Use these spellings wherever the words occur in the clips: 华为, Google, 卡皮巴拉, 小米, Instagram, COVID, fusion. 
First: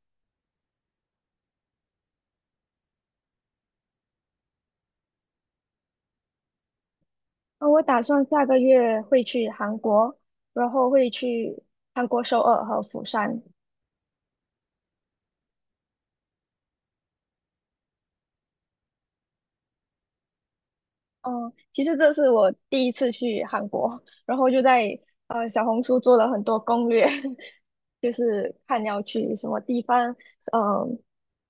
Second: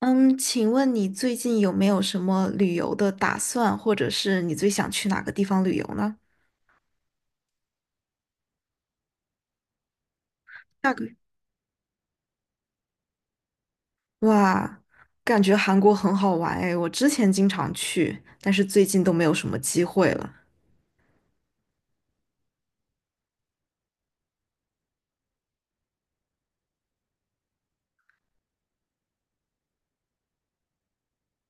嗯，请问你最近有没有什么旅游的打算，或者是你最想去哪个地方旅游呢？我打算下个月会去韩国，然后下个会月。去韩国首尔和釜山。哇，感觉韩国很好玩哎，我之前经常去，但是最近都没有什么机会了。嗯，其实这是我第一次去韩国，然后就在小红书做了很多攻略，就是看要去什么地方。嗯，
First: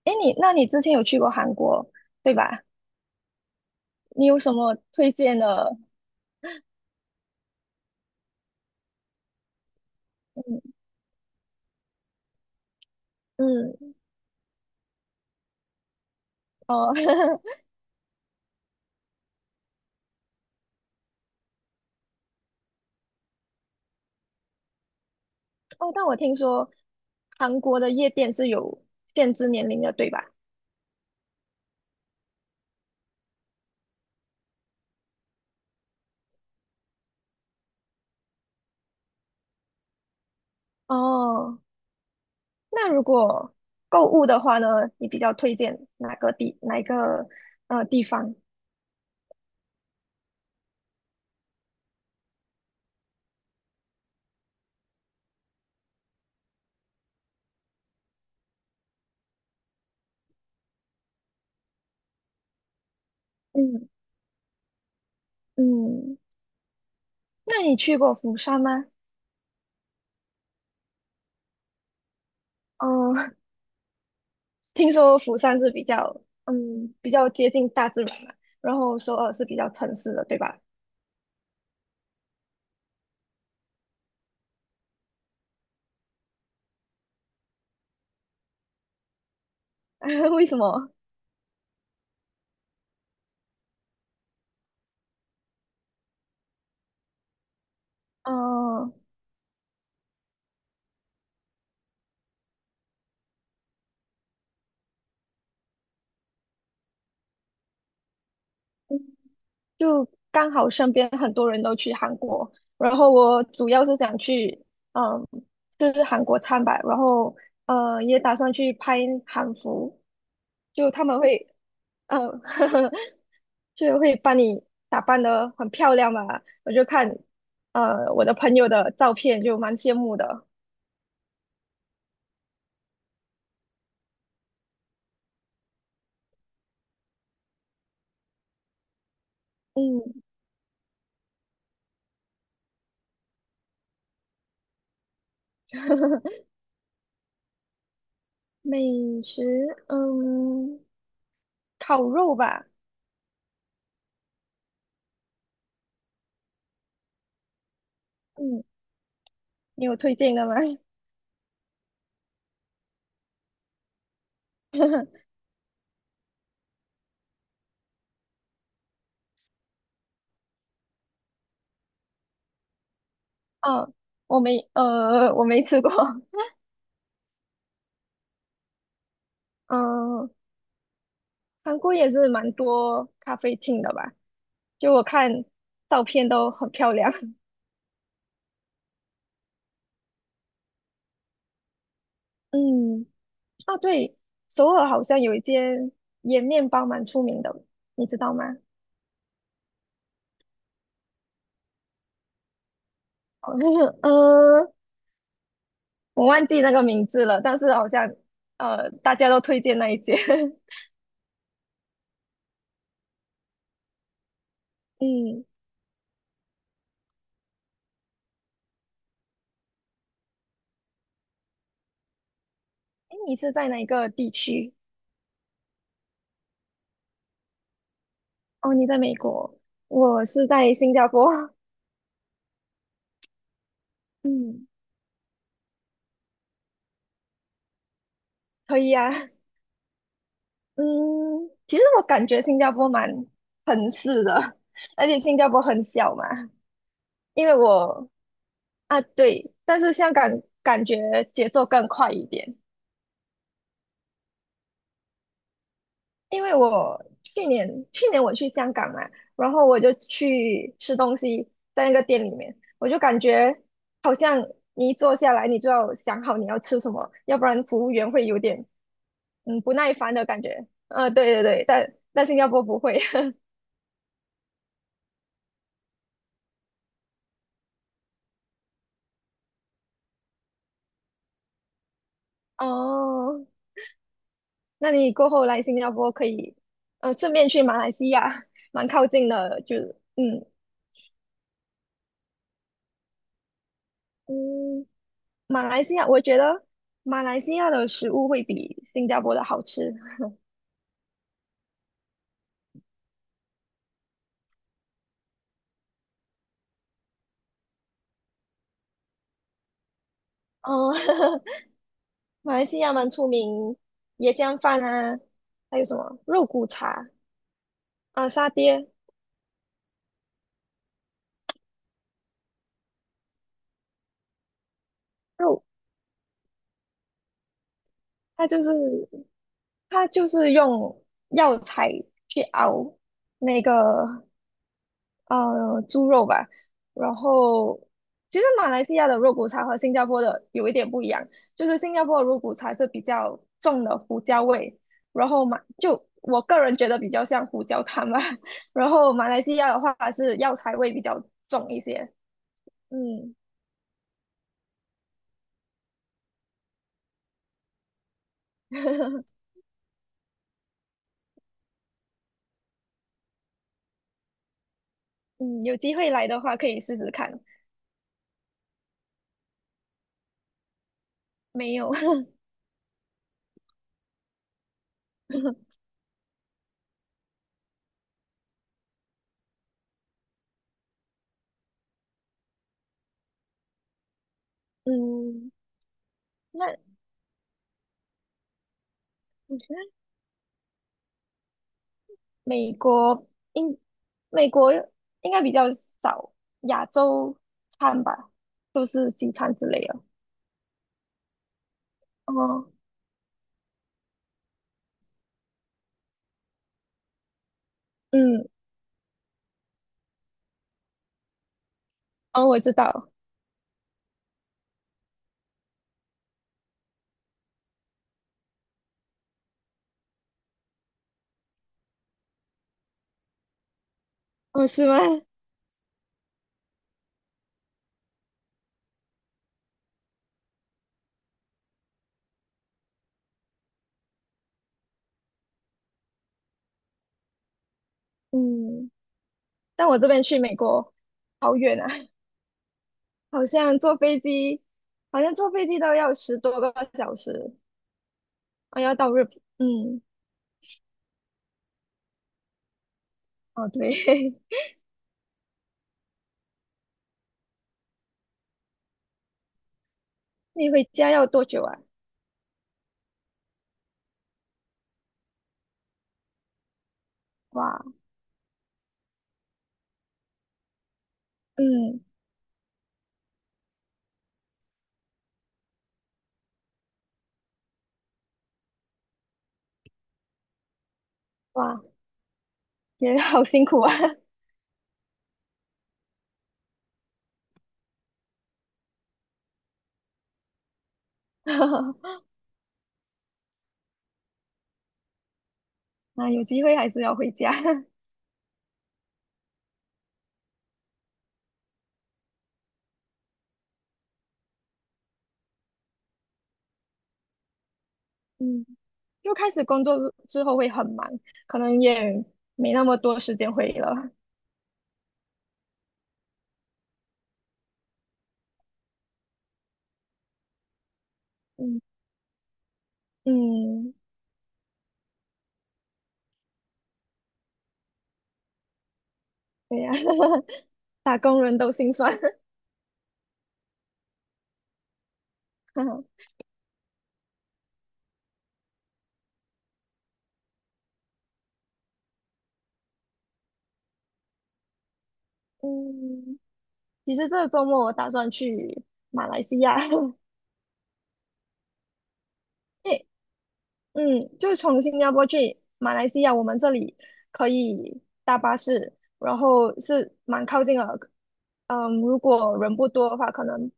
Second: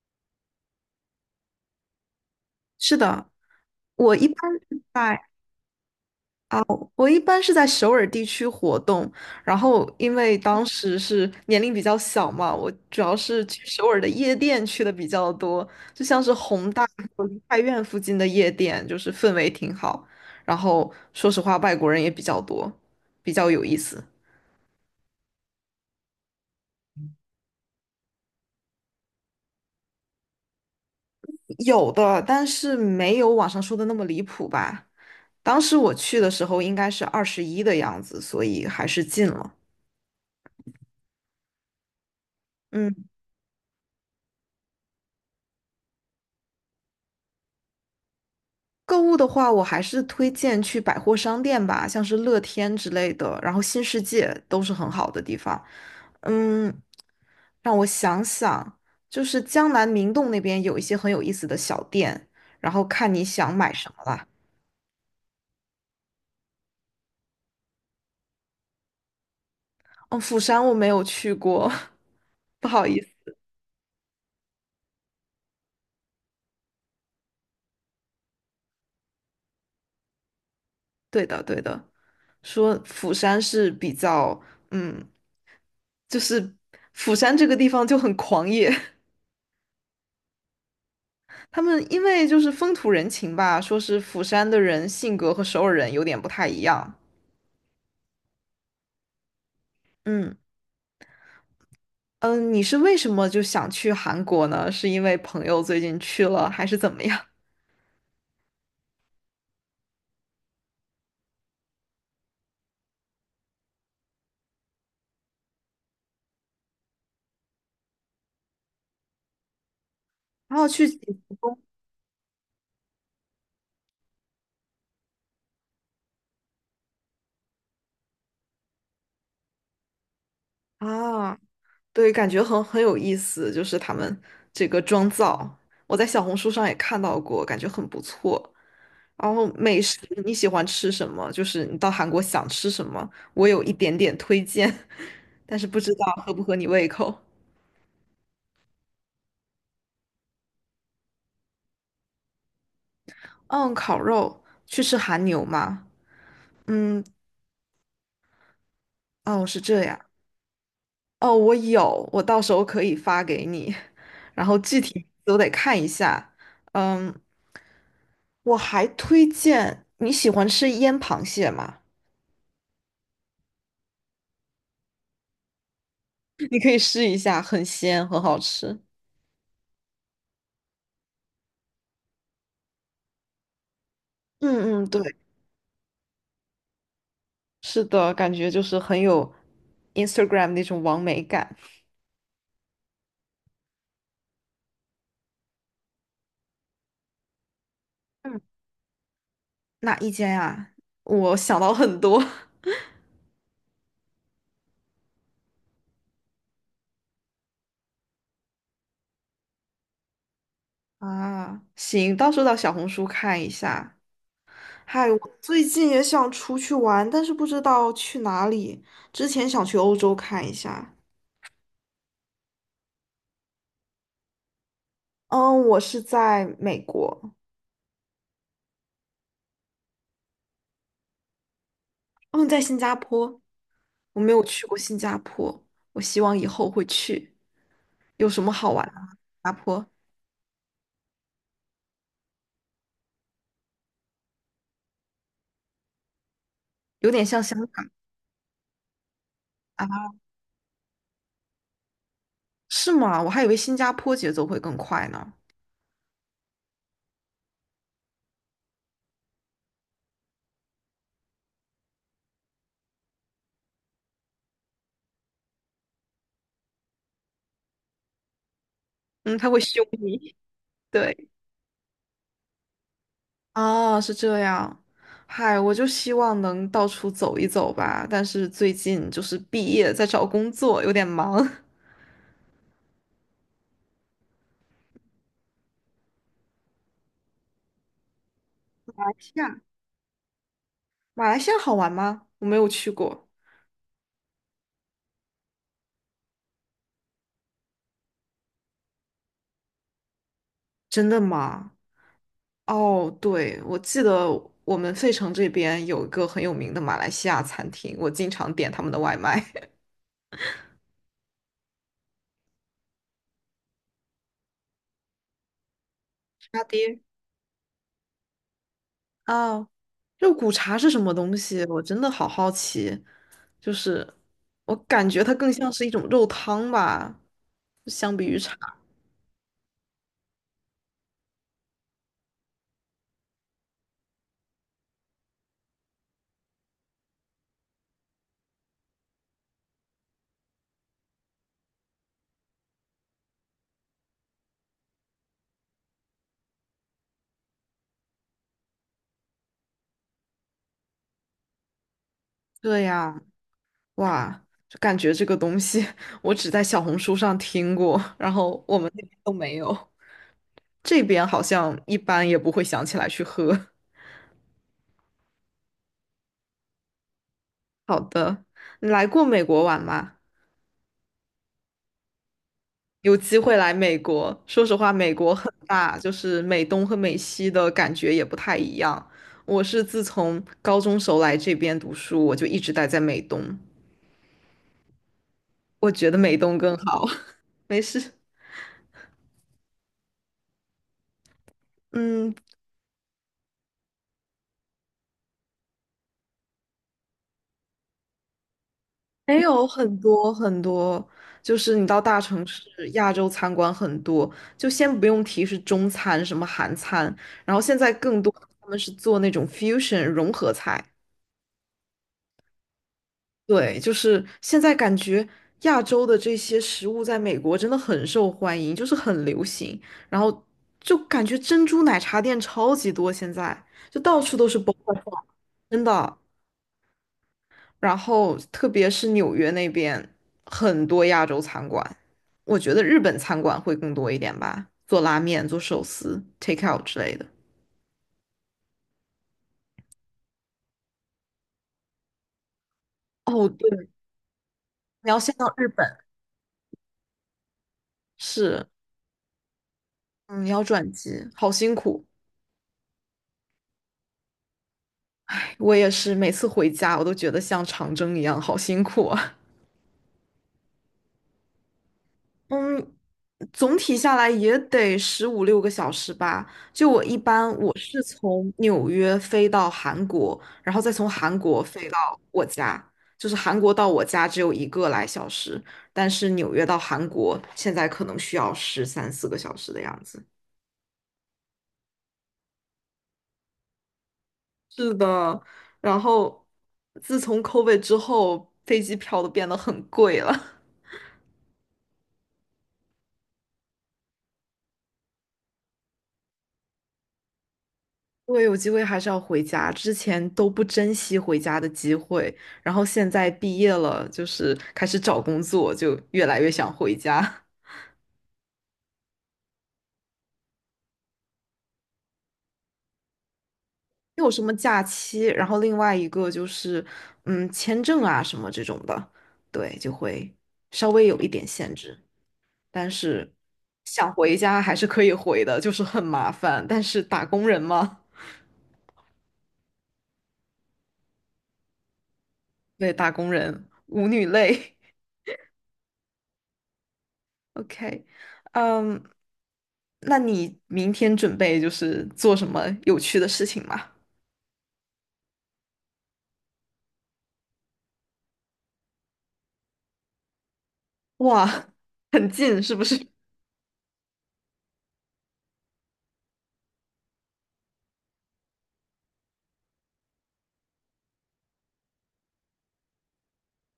诶，那你之前有去过韩国，对吧？是的，我你一有什般么是推在荐的？我一般是在首尔地区活动，然后因为当嗯时是年龄比较小嘛，我主要是去首嗯尔的夜店去的比较多，就像是宏大哦 和梨泰 院附近的夜店，就是氛围挺好。然后说实话，外国人也比较多，比较有意思。哦，但我听说韩国的夜店是有限制年龄的，对吧？有的，但是没有网上说的那么离谱吧。当时我去的时候应该是21的样子，所以还是进了。哦，那如嗯。果购物的话呢，你比较推荐哪一个地方？购物的话，我还是推荐去百货商店吧，像是乐天之类的，然后新世界都是很好的地方。嗯，让我想想，就是江南明洞那边有一些很有意思的小店，然后看你想买嗯什么啦。嗯，那你去过釜山吗？哦，釜山我没有去过，不好意思。嗯、听说釜山是比较比较接近大自然嘛，然后首尔是比较城市的，对吧？对的，对的，说釜山是比较，嗯，就是釜山这个地方就很狂野。为什么？他们因为就是风土人情吧，说是釜山的人性格和首尔人有点不太一样。嗯、嗯嗯，你是为什么就想去韩国呢？是因为朋友最近去了，还是怎么样？就刚好身边很多人都去韩国，然后我主要是想去嗯吃韩国餐吧，然后也打算去拍韩服，然后去就景他们福会。宫嗯，就会把你打扮得很漂亮嘛。我就看，我的朋友的照片就蛮羡慕的。啊，对，感觉很有意思，就是他们这个妆造，我在小红书上也看到过，感觉很不错。然后美食嗯，你喜欢吃什么？就是你到韩国想吃什么，我有一点点推荐，但是不知道合不 合你胃口。美食，嗯，烤肉吧。嗯，烤肉去吃韩牛吗？嗯，嗯，哦，是这你有样。推荐的吗？哦，我有，我到时候可以发给你。然后具体都得看一下。嗯，我还推荐你喜欢吃腌螃蟹吗？嗯，我没，呃，我没吃过。你可以试一下，很鲜，很好吃。嗯，韩国也是蛮多咖啡厅的吧？嗯嗯，就我对，看照片都很漂亮。是的，感觉就是很有 Instagram 那种完美感。嗯。啊，对，首尔好像有一间盐面包蛮出名的，你知道嗯，吗？哪一间啊？我想到很多 好像是 呃，我忘记那个名字了，但是好像大家都推荐那一间。啊，行，到时候到小红书看一下。嗨，我嗯，最近也想出去玩，但是不知道去哪里。之前想去欧洲看一下，哎，你是在哪个地区？嗯，我是在美国，哦，你在美国，我是在新加坡。嗯，在新加坡，我没有去嗯，过新加坡，我希望以后会去。有什么好可玩的以吗新啊。加坡嗯，其实我感觉新加坡蛮城市的，而且新加坡很小嘛，有点像因为香港我啊，对，但啊？是香港感觉节奏更快一点。是吗？我还以为新加坡节奏会更快呢。因为我去年我去香港嘛，然后我就去吃东西，在那个店里面，我就感觉好像你一坐下来，你就要想好你要吃什么，要不然服务员会有点嗯，他会不凶耐烦的你。感觉。对，对对对，但新加坡不会。啊，是这样。嗨，我就希望能到处走一走吧，但是最近就是毕业，在找工作，有点忙。哦，那你过后来新加坡可以，顺便去马来西亚，蛮靠近亚，的，就是马来西亚好玩吗？我没有去过。嗯，马来西亚我觉得马来西亚的食物会比新加坡的好吃。真的吗？哦，对，我记得我们费城这边有一个很有名的马来西亚餐厅，我经常点他们的外卖。哦，马来西亚蛮出名椰浆饭啊，还有什么肉沙骨爹。茶啊、沙爹啊，肉骨茶是什么东西？我真的好好奇。就是我感觉它更肉，像是一种肉汤吧，相比于它茶。就是它就是用药材去熬那个猪肉吧。然后，其实马来西亚的肉骨茶和新加坡的有一点不一样，就是新加坡的肉骨茶是比较重的胡椒味，然后就我个人觉得比较像胡椒汤吧。然后马来西亚的话是药材味比较重一些。对呀，嗯哇，就感觉这个东西 我只在小红书上听过，然后我们那边都没有。这边好像一般也不会想起来去喝。嗯，有机会来的话可以试试看。好的，你来过美国玩吗？没有，有机会来美国，说实话，美国很大，就是美东和美西的感觉也不太一样。我是自从高中时候来这边读书，我就一直待在美东，嗯，我觉得美东更那。好。没事，嗯嗯，美国应美国应该比较少亚洲餐吧，都是西没餐之有类的。很多很多，就是你到大城市，哦，亚洲餐馆很多，就先不用提是中餐什么韩餐，然后现在更多嗯，他们是做那种 fusion 融合菜。哦，我知道，对，就是现在感觉亚洲的这些食物在美国真的很受欢迎，就是很流行，然后就感觉珍珠奶茶店超级多，现在就到处都是 哦，b 是 o 吗？真的。然后特别是纽约那边很多亚洲餐馆，我觉得日本餐馆会更多一点吧，做拉面、做寿司、take out 之类的。嗯，但我这边去美国好远啊，好哦，像对，坐飞机，你要好先像坐到飞日机都本，要10多个小时，是，啊，要到日本，嗯，嗯，你要转机，好辛苦。哦，对，我也是，每次回家我都觉得像长征一样，好辛苦啊。你回家要多久啊？嗯，总体下来也得15、16个小时吧。就我一般，我哇，是从纽约飞到韩国，然后再从韩国飞嗯，到我家。就是韩国到我家只有一个来小时，但是纽约到韩国现在可能需要13、14个小时的样子。哇，也好辛苦啊，是的，然后自从 COVID 之后，飞机票都变得很贵了。那有机会还是要回家，对，有机会还是要回家，之前都不珍惜回家的机会，然后现在毕业了，就是开始找工作，就越来越想回家。嗯。又开始工作之后会很忙，可能也没那么多时间回忆了。没有什么假期，然后另外一个就是，嗯，签证啊什么这种的，对，就会稍微有一点限嗯制，但是嗯，想回家还是可以回的，就是很麻烦，但是打工人嘛，对呀、打工人都心酸。对，打工人，舞女泪。OK，嗯。那你明天准备就是做什么有趣的事情吗？嗯，其实这个周末我打算去马来西亚，哇，很近是不是？诶，嗯，就从新加坡去马来西亚，我们这里可以搭巴士，然后是蛮靠近的。嗯，如果人不多的话，可能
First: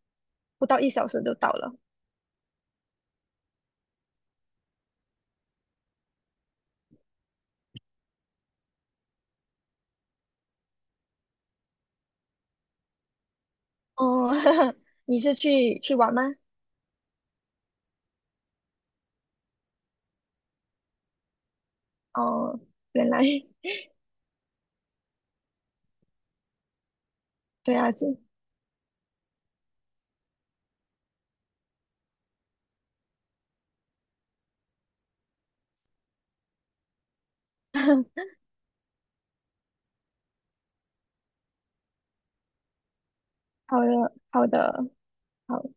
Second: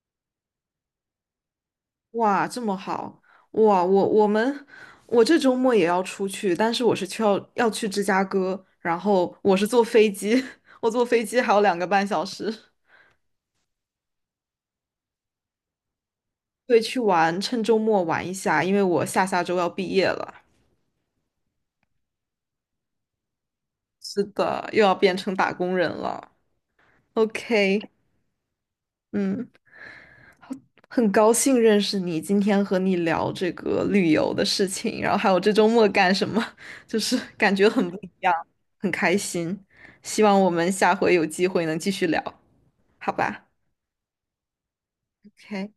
不到1小时就到了。哇，这么好！哇，我这周末也要出去，但是我是去要去芝加哥，然后我是坐飞机，我坐飞机还有2个半小时。哦，你是去玩吗？对，去玩，趁周末玩一下，因为我下下周要毕业了。哦，原来是的，又要变成打工人了。对 OK，啊，是 嗯，好很高兴认识你，今天和你聊这个旅游的事情，然后还有这周末干什么，就是感觉很不一 样，很开心。希望我们下回有机会能继续聊，好吧好的，好的，好。？OK，